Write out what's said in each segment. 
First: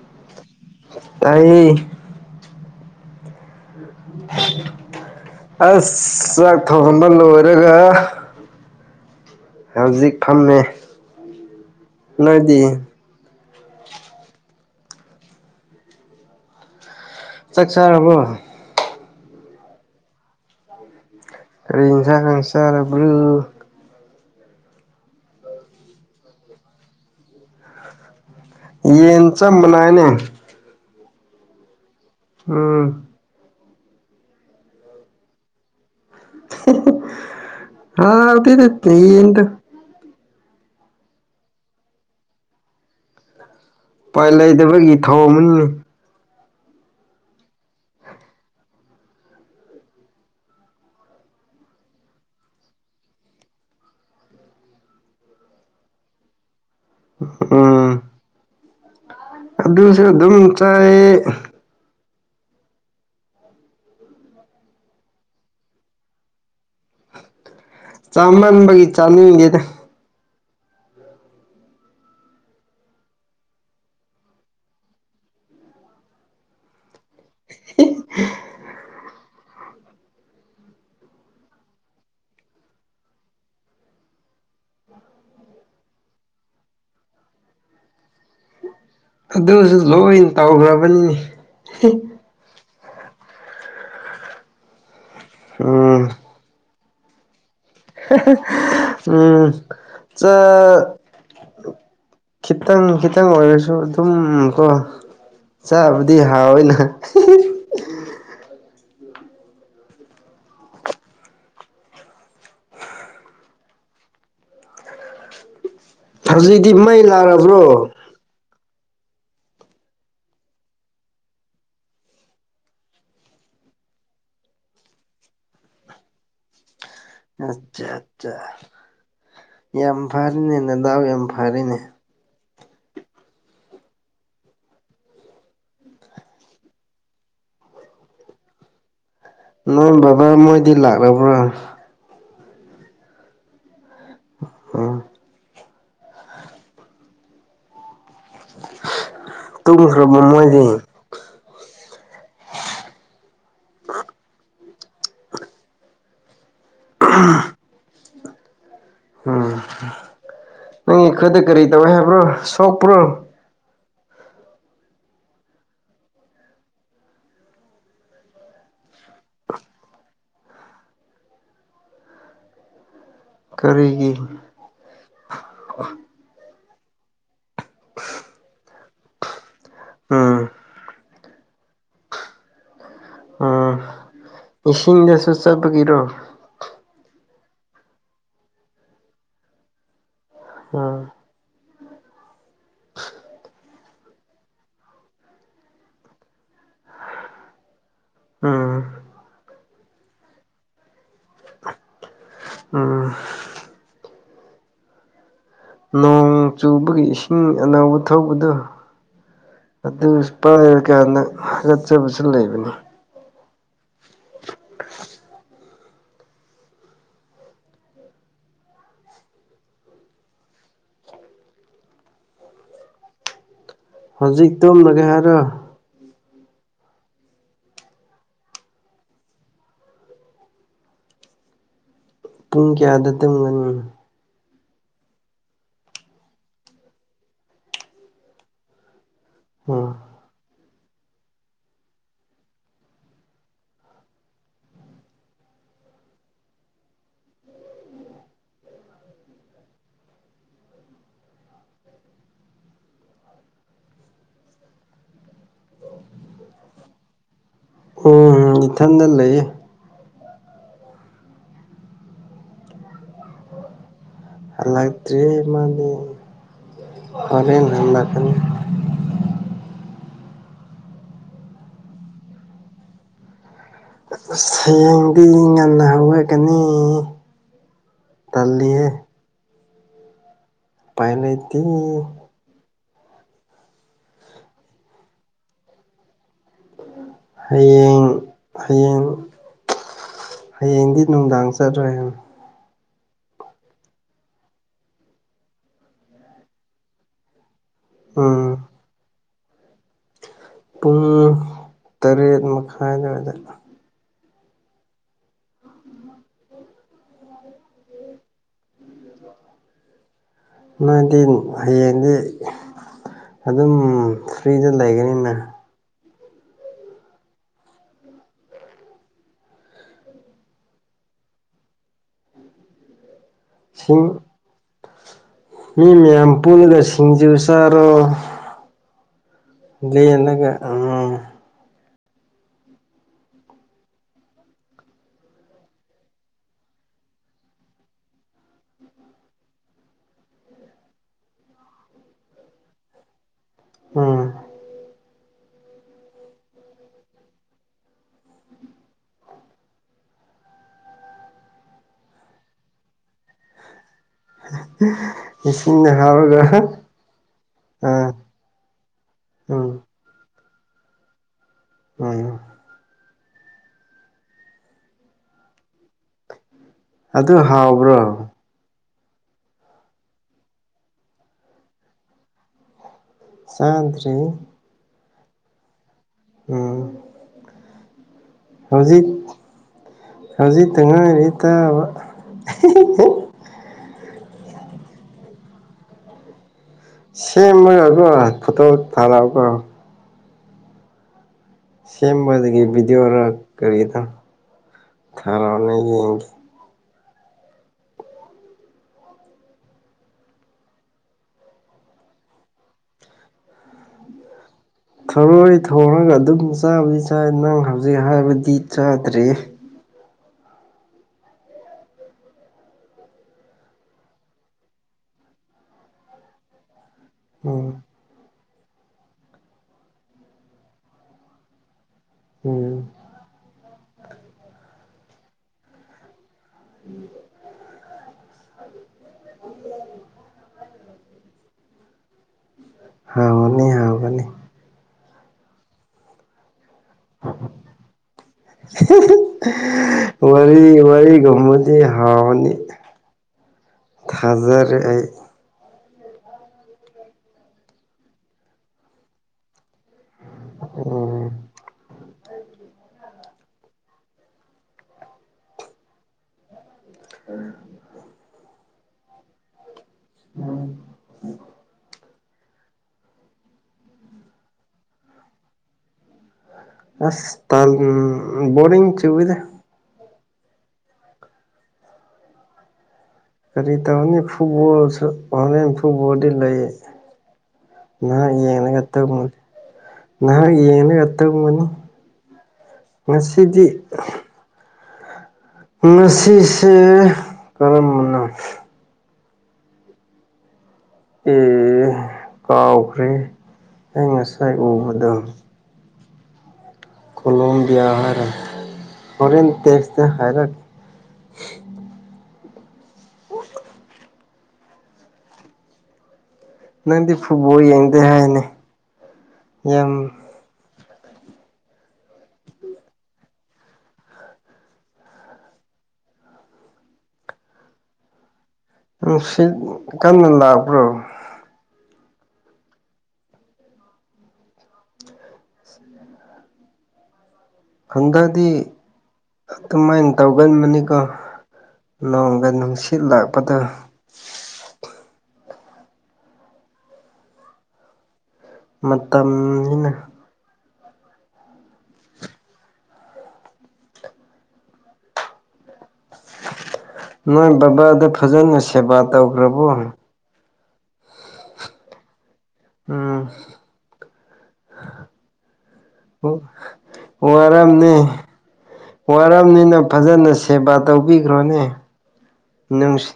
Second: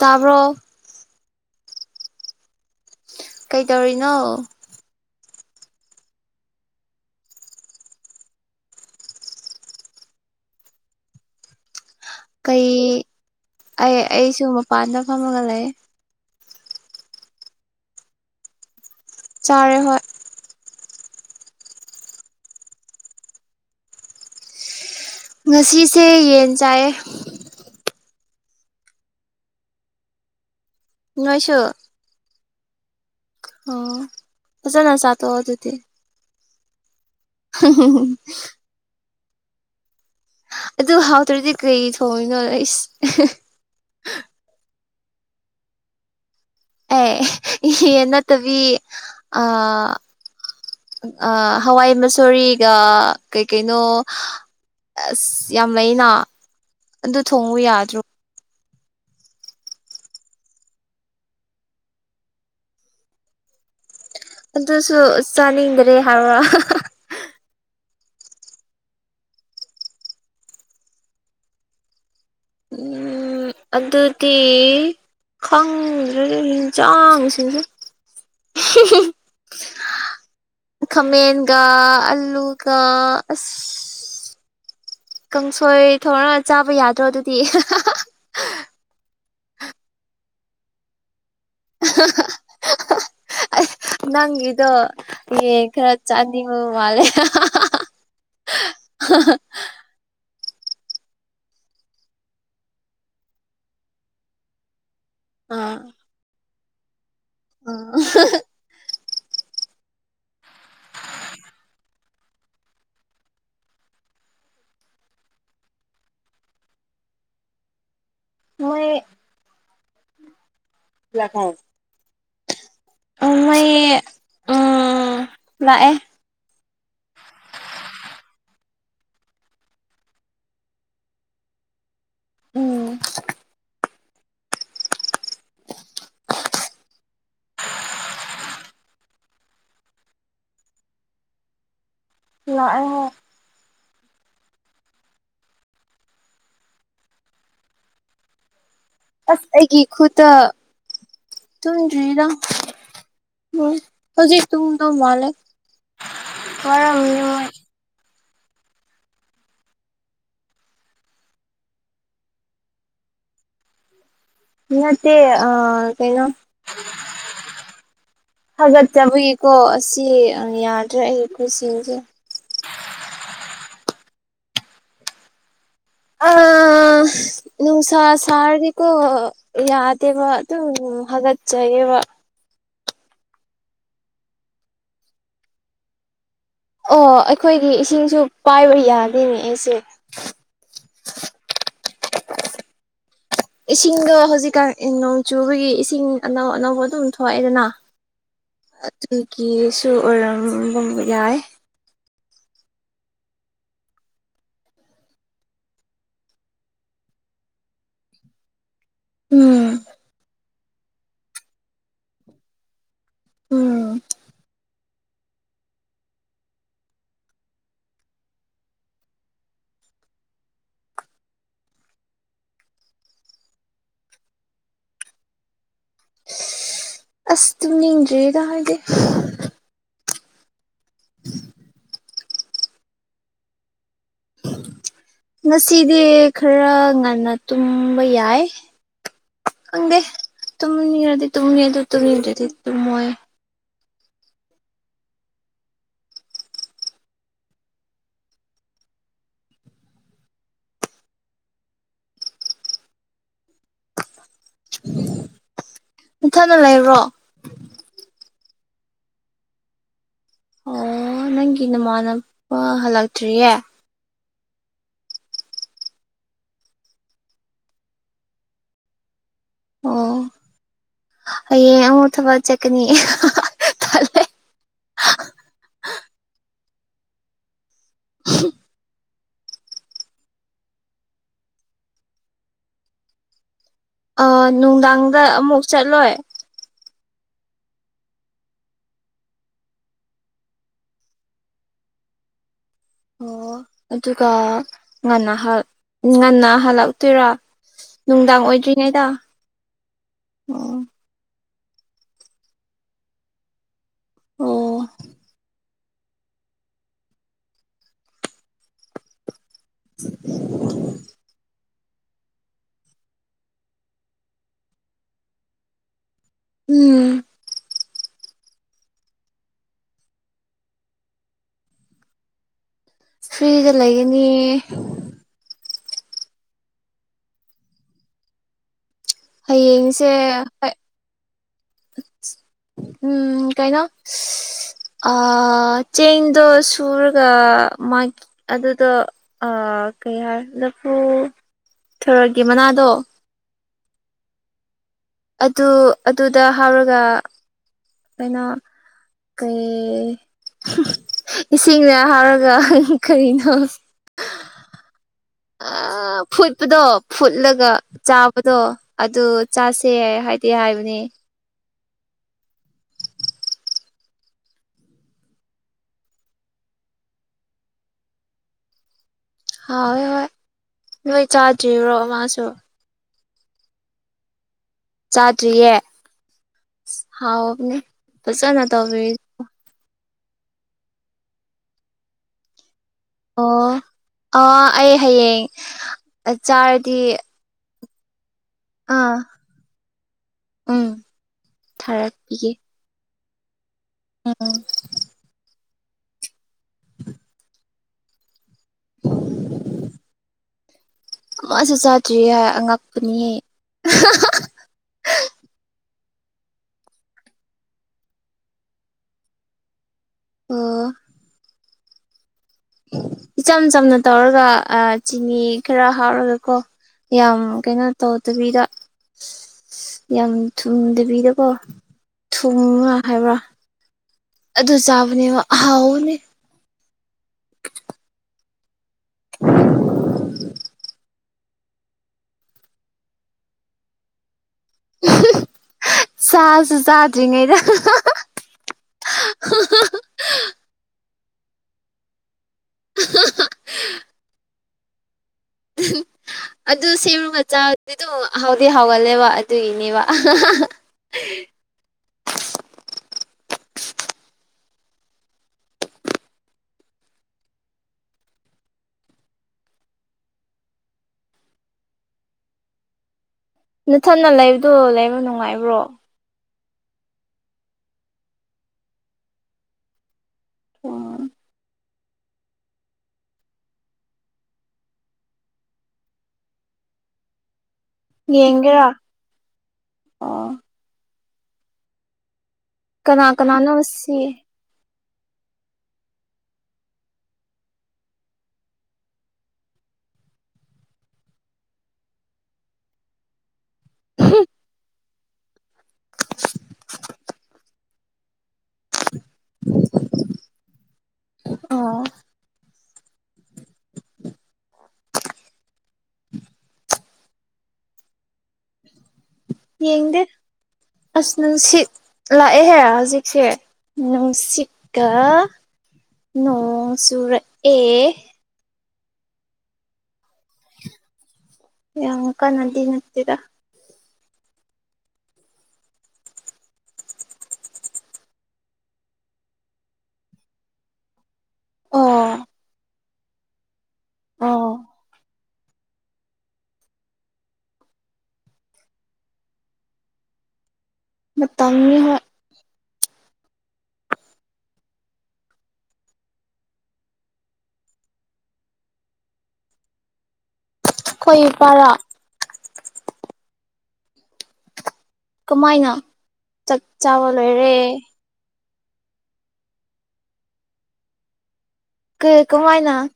ꯇꯥꯕ꯭ꯔꯣ꯫ ꯇꯥꯏꯌꯦ꯫ [inaudible] ꯑꯁ ꯆꯥꯛ ꯊꯣꯡꯉꯝꯕ ꯂꯣꯏꯔꯒ꯫ ꯍꯧꯖꯤꯛ ꯐꯝꯃꯦ꯫ ꯅꯣꯏꯗꯤ ꯀꯩ ꯑꯩ ꯑꯩꯁꯨ ꯃꯄꯥꯟꯗ ꯐꯝꯃꯒ ꯂꯩꯌꯦ꯫ ꯆꯥꯛ ꯆꯥꯔꯥꯕꯣ꯫ ꯆꯥꯔꯦ ꯍꯣꯏ꯫ ꯎꯝ [inaudible] ꯀꯩ ꯏꯟꯖꯥꯡ ꯆꯥꯔꯥꯕ꯭ꯔꯣ꯫ ꯉꯁꯤꯁꯦ ꯌꯦꯟ ꯆꯥꯏꯌꯦ꯫ ꯌꯦꯟ ꯆꯥꯞ ꯃꯅꯩꯌꯦꯅꯦ꯫ ꯅꯣꯏꯁꯨ꯫ ꯎꯝ꯫ ꯑꯣ ꯐꯖꯅꯥ‌ ꯆꯥꯊ‌ꯣꯛꯑ‌ꯣ ꯑꯗꯨꯗꯤ [unintelligible] ꯍꯥꯎꯇꯦꯗꯥ ꯌ‌ꯦꯟꯗꯨ ꯑꯗꯨ ꯍꯥꯎꯇ꯭ꯔꯗꯤ ꯀꯩꯒꯤ ꯊꯣꯡꯉꯤꯅꯣ ꯑꯁ [unintelligible] ꯎꯄꯥꯏ ꯂꯩꯇꯕꯒꯤ ꯊꯧꯡꯕꯅꯤꯅ‌ꯦ ꯑꯦ [unintelligible] ꯌꯦꯟ ꯅꯠꯇꯕꯤ ꯑꯥ ꯑꯥ ꯍꯋꯥꯏ ꯃꯨꯁꯣꯔꯤꯒ ꯀꯩ ꯀꯩꯅꯣ ꯑꯁ ꯌꯥꯝ ꯂꯩꯅ ꯑꯗꯨ ꯊꯣꯡꯉꯨ ꯎꯝ ꯌꯥꯗ꯭ꯔꯣ ꯑꯗꯨꯁꯨ ꯑꯗꯨꯝ ꯆꯥꯏꯌꯦ ꯑꯗꯨꯁꯨ ꯆꯥꯅꯤꯡꯗ꯭ꯔꯦ ꯍꯥꯏꯕ꯭ꯔꯥ ꯆꯥꯃꯟꯕꯒꯤ ꯆꯥꯅꯤꯡꯗꯦꯗ ꯎꯝ ꯑꯗꯨꯗꯤ ꯈꯪꯗ꯭ꯔ [unintelligible] ꯈꯥꯃꯦꯟꯒ ꯑꯂꯨꯒ ꯑꯁ ꯀꯪꯁꯣꯏ ꯊ‌ꯣꯡꯔ ꯆꯥꯕ ꯌꯥꯗ꯭ꯔꯣ ꯑꯗꯨꯗꯤ [unintelligible] ꯑꯗꯨꯁꯨ ꯂꯣꯏ ꯇꯧꯈ꯭ꯔꯕꯅꯤꯅ‌ꯦ [unintelligible] ꯅꯪꯒꯤꯗꯣ ꯌꯦꯟ ꯈꯔ ꯎꯝ ꯆꯥꯅꯤꯡꯕ ꯃꯥꯜꯂ‌ꯦ [unintelligible] [unintelligible] ꯎꯝ ꯆꯥ ꯈꯤꯇꯪ ꯈꯤꯇꯪ ꯑꯣꯏꯔꯁꯨ ꯑꯗꯨꯝ ꯀꯣ ꯆꯥꯕꯗꯤ ꯍꯥꯎꯏꯅ [unintelligible] ꯑꯣ [unintelligible] ꯍꯧꯖꯤꯛꯗꯤ ꯃꯩ ꯂꯥꯛꯂꯥꯕ꯭ꯔꯣ ꯃꯣꯏ [unintelligible] ꯑ ꯃꯩ ꯎꯝ ꯂꯥꯛꯑꯦ ꯑꯠꯆꯥ ꯑꯠꯆꯥ ꯌꯥꯝ ꯐꯔꯦꯅꯦ ꯅꯗꯥꯎ ꯌꯥꯝ ꯐꯔ‌ꯦꯅꯦ ꯎꯝ ꯅꯣꯏ ꯕꯕꯥ ꯃꯣꯏꯗꯤ ꯂꯥꯛꯂꯕ꯭ꯔꯥ ꯂꯥꯛꯑꯦ ꯍꯥꯏ ꯎꯝ ꯑꯁ ꯑꯩꯒꯤ ꯇꯨꯝꯈ꯭ꯔꯕ ꯈꯨꯠꯇ ꯃꯣꯏꯗꯤ ꯇꯨꯝꯗ꯭ꯔꯤꯗ ꯍꯧꯖꯤꯛ ꯇꯨꯝꯗꯧ ꯃꯥꯜꯂ‌ꯦ ꯋꯥꯔꯝꯅꯤ ꯃ‌ꯣꯏ ꯎꯝ ꯅꯪꯒꯤ ꯈꯨꯠꯇ ꯀꯔꯤ ꯇꯧꯏ ꯍꯥꯏꯕ꯭ꯔꯣ ꯁꯣꯛꯄ꯭ꯔꯣ ꯅꯠꯇ‌ꯦ ꯑꯥ ꯀꯩꯅꯣ ꯍꯒꯠꯆꯕꯒꯤꯀꯣ ꯑꯁꯤ ꯌꯥꯗ꯭ꯔꯦ ꯑꯩꯒꯤ ꯈꯨꯠꯁꯤꯡꯁꯦ ꯀꯔꯤꯒꯤ ꯑꯥ ꯅꯨꯡꯁꯥ ꯁꯥꯔꯗꯤꯀ‌ꯣ ꯌꯥꯗ‌ꯦꯕ ꯎꯝ ꯑꯗꯨꯝ ꯍꯒꯠꯆꯩꯌ‌ꯦꯕ ꯎꯝ ꯏꯁꯤꯡꯗꯁꯨ ꯆꯠꯄꯒꯤꯔꯣ ꯑꯣ ꯑꯩꯈꯣꯏꯒꯤ ꯏꯁꯤꯡꯁꯨ ꯄꯥꯏꯕ ꯌꯥꯗꯦꯅꯦ ꯑꯩꯁꯦ ꯎꯝ ꯏꯁꯤꯡꯗꯣ ꯍꯧꯖꯤꯛꯀꯥꯟ ꯅꯣꯡ ꯆꯨꯕꯒꯤ ꯏꯁꯤꯡ ꯑꯅꯧ ꯑꯅꯧꯕ ꯑꯗꯨꯝ ꯊꯣꯛꯑꯦꯗꯅ ꯎꯝ ꯑꯗꯨꯒꯤꯁꯨ ꯑꯣꯏꯔꯝꯕ ꯌꯥꯏ ꯎꯝ ꯅꯣꯡ ꯆꯨꯕꯒꯤ ꯏꯁꯤꯡ ꯑꯅꯧꯕ ꯊꯣꯛꯄꯗꯨ ꯎꯝ ꯑꯗꯨ ꯄꯥꯏꯔꯀꯥꯟꯗ ꯍꯥꯒꯠꯆꯕꯁꯨ ꯂꯩꯕꯅꯤ ꯎꯝ [unintelligible] ꯍꯧꯖꯤꯛ ꯇꯨꯝꯃꯥꯒꯦ ꯍꯥꯏꯔꯣ ꯑꯁ ꯇꯨꯝꯅꯤꯡꯗ꯭ꯔꯤꯗ ꯑꯩꯗꯤ ꯄꯨꯡ ꯀꯌꯥꯗ ꯇꯨꯝꯒꯅꯤ ꯉꯁꯤꯗꯤ ꯈꯔ ꯉꯟꯅ ꯇꯨꯝꯕ ꯌꯥꯏ ꯎꯝ ꯈꯪꯗꯦ ꯇꯨꯝꯅꯤꯡꯉꯗꯤ ꯇꯨꯝꯅꯤ ꯑꯗꯨ ꯇꯨꯝꯅꯤꯡꯗ꯭ꯔꯗꯤ ꯇꯨꯝꯃꯣꯏ ꯅꯊꯟꯇ ꯂꯩꯕꯔꯣ ꯎꯝ ꯏꯊꯟꯗ ꯂꯩꯌꯦ ꯑꯣ ꯅꯪꯒꯤ ꯅꯃꯥꯟꯅꯕ ꯍꯜꯂꯛꯇ꯭ꯔꯤꯌꯦ ꯍꯜꯂꯛꯇ꯭ꯔꯤ ꯃꯥꯗꯤ ꯍꯣꯔꯦꯟ ꯍꯜꯂꯛꯀꯅꯤ ꯑꯣ ꯍꯌꯦꯡ ꯑꯃꯨꯛ ꯊꯕꯛ ꯆꯠꯀꯅꯤ ꯍꯌꯦꯡꯗꯤ ꯉꯟꯅ ꯍꯜꯂꯛꯀꯅꯤ ꯇꯜꯂꯤꯍꯦ ꯎꯄꯥꯏ ꯂꯩꯇꯦ ꯑ ꯅꯨꯡꯗꯥꯡꯗ ꯑꯃꯨꯛ ꯆꯠꯂꯣꯏ ꯍꯌꯦꯡ ꯍꯌꯦꯡ ꯍꯌꯦꯡꯗꯤ ꯅꯨꯡꯗꯥꯡ ꯆꯠꯔꯣꯏ ꯑꯣ ꯑꯗꯨꯒ ꯉꯟꯅ ꯍꯜ ꯉꯟꯅ ꯍꯜꯂꯛꯇꯣꯏꯔꯥ ꯅꯨꯡꯗꯥꯡ ꯎꯝ ꯑꯣꯏꯗ꯭ꯔꯤꯉꯩꯗ ꯄꯨꯡ ꯇꯔꯦꯠ ꯃꯈꯥꯏ ꯑꯗꯨꯋꯥꯏꯗ ꯑꯣ [inaudible] ꯅꯣꯏꯗꯤ ꯍꯌꯦꯡꯗꯤ ꯑꯗꯨꯝ ꯐ꯭ꯔꯤꯗ ꯂꯩꯒꯅꯤꯅ ꯎꯝ ꯐ꯭ꯔꯤꯗ ꯁꯤꯡ ꯂꯩꯒꯅꯤ ꯃꯤ ꯃꯌꯥꯝ ꯄꯨꯜꯂꯒ ꯁꯤꯡꯖꯨ ꯆꯥꯔꯣ ꯍꯌꯦꯡꯁꯦ ꯂꯦꯜꯂꯒ ꯍꯣꯏ ꯎꯝ ꯎꯝ ꯀꯩꯅꯣ ꯑ ꯆꯦꯡꯗꯣ ꯁꯨꯔꯒ ꯃꯥꯒꯤ ꯑꯗꯨꯗꯣ ꯑꯥ ꯀꯩ ꯍꯥꯏ ꯂꯐꯨ ꯊꯔꯣꯏꯒꯤ ꯃꯅꯥꯗꯣ ꯎꯝ ꯑꯗꯨ ꯑꯗꯨꯗ ꯍꯥꯞꯔꯒ ꯀꯩꯅꯣ ꯀꯩ ꯏꯁꯤꯡꯅ ꯍꯥꯏꯔꯒ ꯀꯔꯤꯅꯣ [unintelligible] ꯑ ꯍꯥꯞꯔꯒ ꯐꯨꯠꯄꯗꯣ ꯐꯨꯠꯂꯒ ꯑꯥ ꯆꯥꯕꯗꯣ ꯑꯗꯨ ꯎꯝ ꯆꯥꯁꯦ ꯍꯥꯏ ꯇꯦ ꯍꯥꯏꯕꯅꯦ ꯎꯝ ꯑꯗꯨ ꯍꯥꯎꯕ꯭ꯔꯣ ꯍꯥꯎꯋꯦ ꯍꯣꯏ ꯅꯣꯏ ꯆꯥꯗ꯭ꯔꯤꯕꯣ ꯃꯥꯁꯨ ꯆꯥꯗ꯭ꯔꯤ ꯆꯥꯗ꯭ꯔꯤꯌꯦ ꯎꯝ ꯑꯁ ꯍꯥꯎꯕꯅꯦ ꯐꯖꯅ ꯍꯧꯖꯤꯛ ꯇꯧꯕꯤꯔꯤ ꯍꯧꯖꯤꯛꯇ ꯉꯥꯏꯔꯤ ꯇꯥꯕ ꯑꯣ ꯑ ꯑꯩ ꯍꯌꯦꯡ ꯆꯥꯔꯗꯤ ꯁꯦꯝꯃꯒ ꯀꯣ ꯐꯣꯇꯣ ꯑꯥ ꯊꯥꯔꯛꯑꯣ ꯀꯣ ꯎꯝ ꯊꯥꯔꯛꯄꯤꯒꯦ ꯁꯦꯝꯕꯗꯤꯒꯤ ꯚꯤꯗꯤꯌꯣꯔ ꯀꯔꯤꯅꯣ ꯎꯝ ꯊꯔꯛꯑꯣꯅꯦ ꯌꯦꯡꯒꯦ [unintelligible] ꯃꯥꯁꯨ ꯆꯥꯗ꯭ꯔꯤꯌꯦ ꯑꯉꯛꯄꯅꯤꯍꯦ ꯊꯔꯣꯏ ꯊꯣꯡꯉꯒ ꯑꯗꯨꯝ ꯆꯥꯕꯨꯗꯤ ꯆꯥꯏ ꯅꯪ ꯍꯧꯖꯤꯛ ꯍꯥꯏꯕꯗꯤ ꯆꯥꯗ꯭ꯔꯔꯤ ꯑꯣ ꯏꯆꯝ ꯆꯝꯅ ꯇꯧꯔꯒ ꯆꯤꯅꯤ ꯈꯔ ꯍꯥꯞꯔꯒ ꯀꯣ ꯌꯥꯝ ꯎꯝ ꯀꯩꯅꯣ ꯇꯧꯗꯕꯤꯗ ꯌꯥꯝ ꯊꯨꯝꯗꯕꯤꯗꯀꯣ ꯎꯝ [unintelligible] ꯍꯥꯏꯕ꯭ꯔꯥ ꯑꯗꯨ ꯆꯥꯕꯅꯤꯕ ꯑꯍꯥꯎꯕꯅꯤ ꯑꯨꯝ [unintelligible] ꯍꯥꯎꯅꯤꯍꯦ ꯆꯁꯨ ꯆꯥꯗ꯭ꯔꯤꯉꯩꯗ ꯋꯥꯔꯤ ꯋꯥꯔꯤ ꯒꯨꯝꯕꯗꯤ ꯍꯥꯎꯅꯤ ꯊꯖꯔꯦ ꯑꯩ ꯑꯗꯨ ꯁꯦꯝꯒ ꯆꯥꯕꯗꯤ ꯑꯗꯨꯝ ꯍꯥꯎꯗꯤ ꯍꯥꯎꯒꯜꯂꯦꯕ ꯑꯗꯨꯏꯅꯦꯕ ꯎꯝ [unintelligible] [unintelligible] ꯅꯊꯟꯅ ꯂꯩꯕꯗꯣ ꯂꯩꯕ ꯅꯨꯡꯉꯥꯏꯕ꯭ꯔꯣ ꯑꯁ ꯇꯟ ꯕꯣꯔꯤꯡ ꯆꯨꯏꯌꯦꯅꯦ ꯑꯣ ꯀꯔꯤ ꯇꯧꯅꯤ ꯐꯨꯠꯕꯣꯜꯁꯨ ꯍꯧꯔꯦꯟ ꯐꯨꯠꯕꯣꯜꯗꯤ ꯂꯩ ꯉꯥꯏꯍꯥꯛ ꯌꯦꯡꯂꯒ ꯌꯦꯡꯒꯦꯔꯥ ꯇꯨꯝꯂꯅꯤ ꯑꯣ ꯅꯍꯥꯛ ꯌꯦꯡꯉꯒ ꯇꯨꯝꯂꯅꯤ ꯀꯅꯥ ꯉꯁꯤꯗꯤ ꯀꯅꯥꯅꯣ ꯁꯤ ꯉꯁꯤꯁꯦ ꯀꯔꯝꯕꯅꯣ ꯑꯦ ꯀꯥꯎꯈ꯭ꯔꯦ ꯑꯩ ꯉꯁꯥꯏ ꯎꯕꯗꯣ [unintelligible] ꯀꯂꯣꯝꯕꯤꯌ ꯍꯔ ꯍꯧꯔꯦꯟ ꯇꯦꯛ꯭ꯁꯇ ꯍꯔꯛ ꯑꯣ [unintelligible] ꯅꯪꯗꯤ ꯐꯨꯠꯕꯣꯜ ꯌꯦꯡꯗꯦ ꯍꯥꯏꯅꯦ ꯌꯥꯝ ꯌꯦꯡꯗꯦ ꯑꯁ ꯅꯨꯡꯁꯤꯠ ꯂꯥꯛꯑꯦꯍꯦ ꯍꯧꯖꯤꯛꯁꯦ ꯅꯨꯡꯁꯤꯠꯀ ꯅꯣꯡ ꯆꯨꯔꯛꯑꯦ ꯅꯨꯡꯁꯤꯠ ꯀꯟꯅ ꯂꯥꯛꯄ꯭ꯔꯣ ꯌꯥꯝ ꯀꯟꯅꯗꯤ ꯅꯠꯇꯦꯗ [unintelligible] ꯈꯪꯗꯗꯤ ꯑꯗꯨꯃꯥꯏꯅ ꯇꯧꯒꯟꯕꯅꯤꯀꯣ ꯑꯣ ꯅꯣꯡꯒ ꯅꯨꯡꯁꯤꯠ ꯂꯥꯛꯄꯗ ꯑꯥꯎ ꯃꯇꯝ ꯅꯤꯅ ꯃꯇꯝꯅꯤꯅ ꯅꯣꯏ ꯕꯕꯥꯗꯣ ꯐꯖꯅ ꯁꯦꯕꯥ ꯇꯧꯈ꯭ꯔꯕꯣ ꯑꯩꯈꯣꯏ ꯏꯄꯔꯣ ꯑꯨꯝ ꯀꯃꯥꯏꯅ ꯑꯣ ꯆꯥꯛ ꯑꯣ ꯆꯥꯕ ꯋꯔꯝꯅꯤ ꯂꯣꯏꯔꯦ ꯋꯥꯔꯝꯅꯤꯅ ꯐꯖꯅ ꯁꯦꯕꯥ ꯇꯧꯕꯤꯈ꯭ꯔꯣꯅꯦ ꯀ ꯀꯃꯥꯏꯅ ꯅꯨꯡꯁꯤ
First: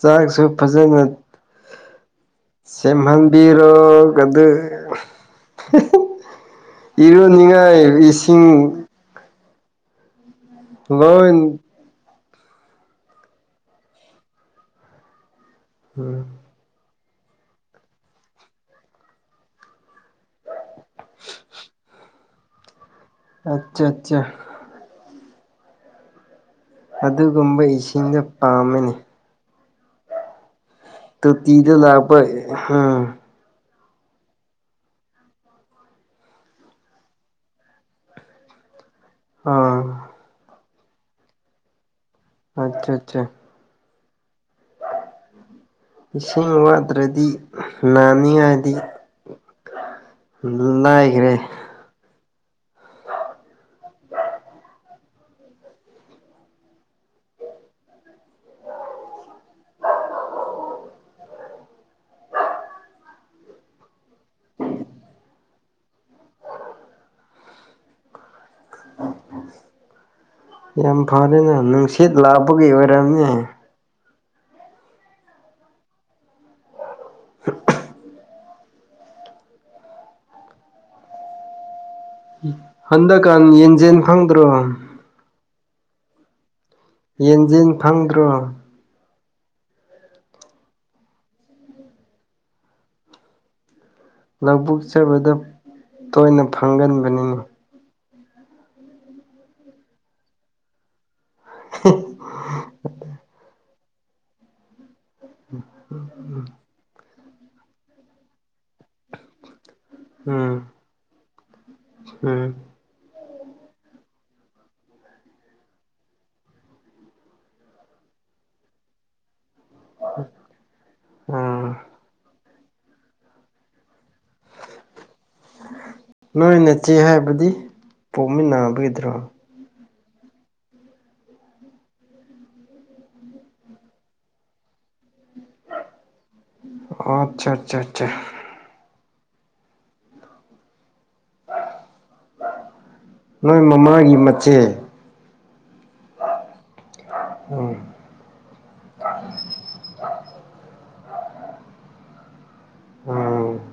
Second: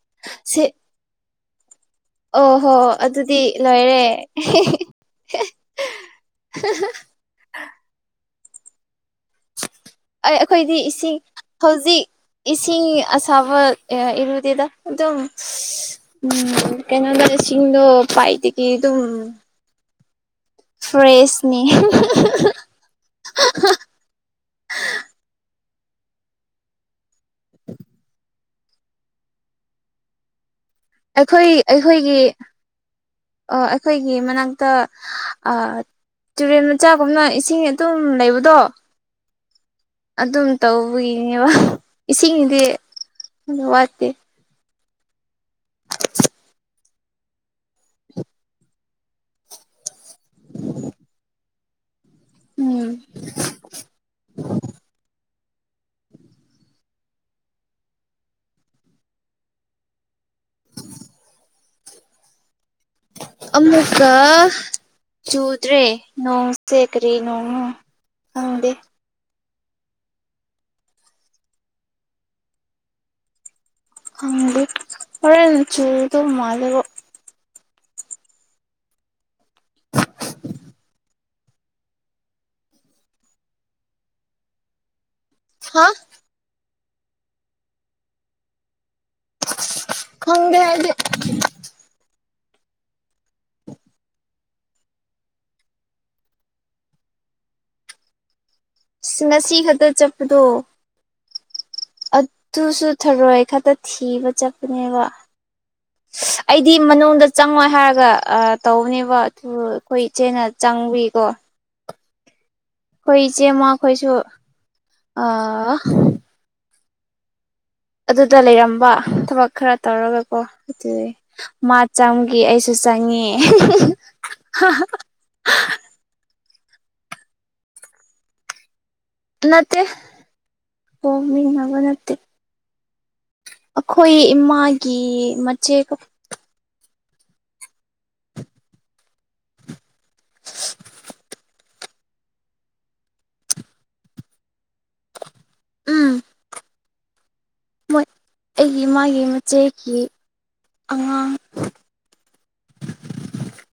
ꯆꯥꯛꯁꯨ ꯁꯤ ꯐꯖꯅ ꯑꯣꯍꯣ ꯑꯗꯨꯗꯤ ꯁꯦꯝꯍꯟꯕꯤꯔꯣ ꯂꯣꯏꯔꯦ ꯀꯗ [unintelligible] ꯏꯔꯨꯅꯤꯡꯉꯥꯏ ꯏꯁꯤꯡ ꯑꯩ ꯑꯩꯈꯣꯏꯗꯤ ꯏꯁꯤꯡ ꯂꯣꯏ ꯍꯧꯖꯤꯛ ꯏꯁꯤꯡ ꯑꯁꯥꯕ ꯏꯔꯨꯗꯦꯗ ꯑꯗꯨꯝ ꯎꯝ ꯑꯨꯝ ꯀꯩꯅꯣꯗ ꯏꯁꯤꯡꯗꯣ ꯄꯥꯏꯞꯇꯒ ꯑꯗꯨꯝ ꯐ꯭ꯔꯦꯁꯅꯤ ꯑꯆꯥꯆꯥ ꯑꯗꯨꯒꯨꯝꯕ ꯏꯁꯤꯡꯗ ꯄꯥꯝꯃꯦꯅꯤ ꯑꯩꯈꯣꯏ ꯇꯣꯇꯤꯗ ꯑꯩꯈꯣꯏꯒꯤ ꯂꯥꯛꯄ ꯎꯝ ꯑ ꯑꯩꯈꯣꯏꯒꯤ ꯃꯅꯥꯛꯇ ꯑꯥ ꯇꯨꯔꯦꯟ ꯃꯆꯥꯒꯨꯝꯅ ꯏꯁꯤꯡ ꯑꯗꯨꯝ ꯂꯩꯕꯗꯣ ꯑꯥ ꯑꯗꯨꯝ ꯇꯧꯕꯒꯤꯅꯦꯕ ꯏꯁꯤꯡꯗꯤ ꯑꯠꯆꯥ ꯑꯠꯆꯥ [unintelligible] ꯏꯁꯤꯡ ꯋꯥꯠꯇ꯭ꯔꯗꯤ ꯅꯥꯅꯤꯉꯥꯏꯗꯤ [unintelligible] ꯎꯝ [inaudible] ꯑꯃꯨꯛꯀ ꯆꯨꯗ꯭ꯔꯦ ꯅꯣꯡꯁꯦ ꯀꯔꯤ ꯅꯣꯡꯅꯣ ꯈꯪꯗꯦ ꯌꯥꯝ ꯐꯔꯦꯅꯦ ꯅꯨꯡꯁꯤꯠ ꯂꯥꯛꯄꯒꯤ ꯑꯣꯏꯔꯝꯅꯤ ꯈꯪꯗꯦ ꯍꯔꯦꯟ ꯆꯨꯗꯧ ꯃꯥꯂꯦꯕ [inaudible] ꯍꯟꯗꯛꯀꯥꯟ ꯌꯦꯟꯖꯦꯟ ꯐꯪꯗ꯭ꯔꯣ ꯍꯥ ꯌꯦꯟꯖꯤꯟ ꯈꯪꯗ꯭ꯔꯣ ꯈꯪꯗꯦ ꯑꯩꯗꯤ ꯂꯧꯕꯨꯛ ꯆꯠꯕꯗ ꯇꯣꯏꯅ ꯐꯪꯒꯟꯕꯅꯤꯅꯦ ꯁꯤ ꯉꯁꯤ ꯈꯛꯇ ꯆꯠꯄꯗꯣ ꯑꯗꯨꯁꯨ ꯊꯔꯣꯏ ꯈꯛꯇ ꯊꯤꯕ ꯆꯠꯄꯅꯦꯕ ꯑꯩꯗꯤ ꯃꯅꯨꯡꯗ ꯆꯪꯉꯣꯏ ꯍꯥꯏꯔꯒ ꯑ ꯇꯧꯕꯅꯦꯕ ꯑꯗꯨ ꯑꯩꯈꯣꯏ ꯏꯆꯦꯅ ꯎꯝ ꯆꯪꯕꯤꯀꯣ ꯎꯝ ꯑꯩꯈꯣꯏ ꯏꯆꯦꯃ ꯈꯣꯏꯁꯨ ꯑ ꯑꯗꯨꯗ ꯂꯩꯔꯝꯕ ꯊꯕꯛ ꯈꯔ ꯇꯧꯔꯒꯀꯣ ꯑꯗꯨ ꯎꯝ ꯃꯥ ꯆꯥꯝꯒꯤ ꯑꯩ ꯁꯨ ꯆꯉꯦ [unintelligible] ꯅꯣꯏ ꯅꯆꯦ ꯍꯥꯏꯕꯗꯤ ꯄꯣꯛꯃꯤꯟꯅꯕꯩꯗ꯭ꯔꯣ ꯅꯠꯇꯦ ꯄꯣꯛꯃꯤꯟꯅꯕ ꯅꯠꯇꯦ ꯑꯩꯈꯣꯏ ꯏꯃꯥꯒꯤ ꯃꯆꯦ ꯑꯣ ꯑꯠꯆꯥꯆꯥꯆꯥ ꯅꯣꯏ ꯃꯃꯥꯒꯤ ꯃꯠꯆꯦ ꯎꯝ ꯎꯝ ꯃꯣꯏ ꯑꯩꯒꯤ ꯏꯃꯥꯒꯤ ꯃꯆꯦꯒꯤ ꯑꯉꯥꯡ ꯎꯝ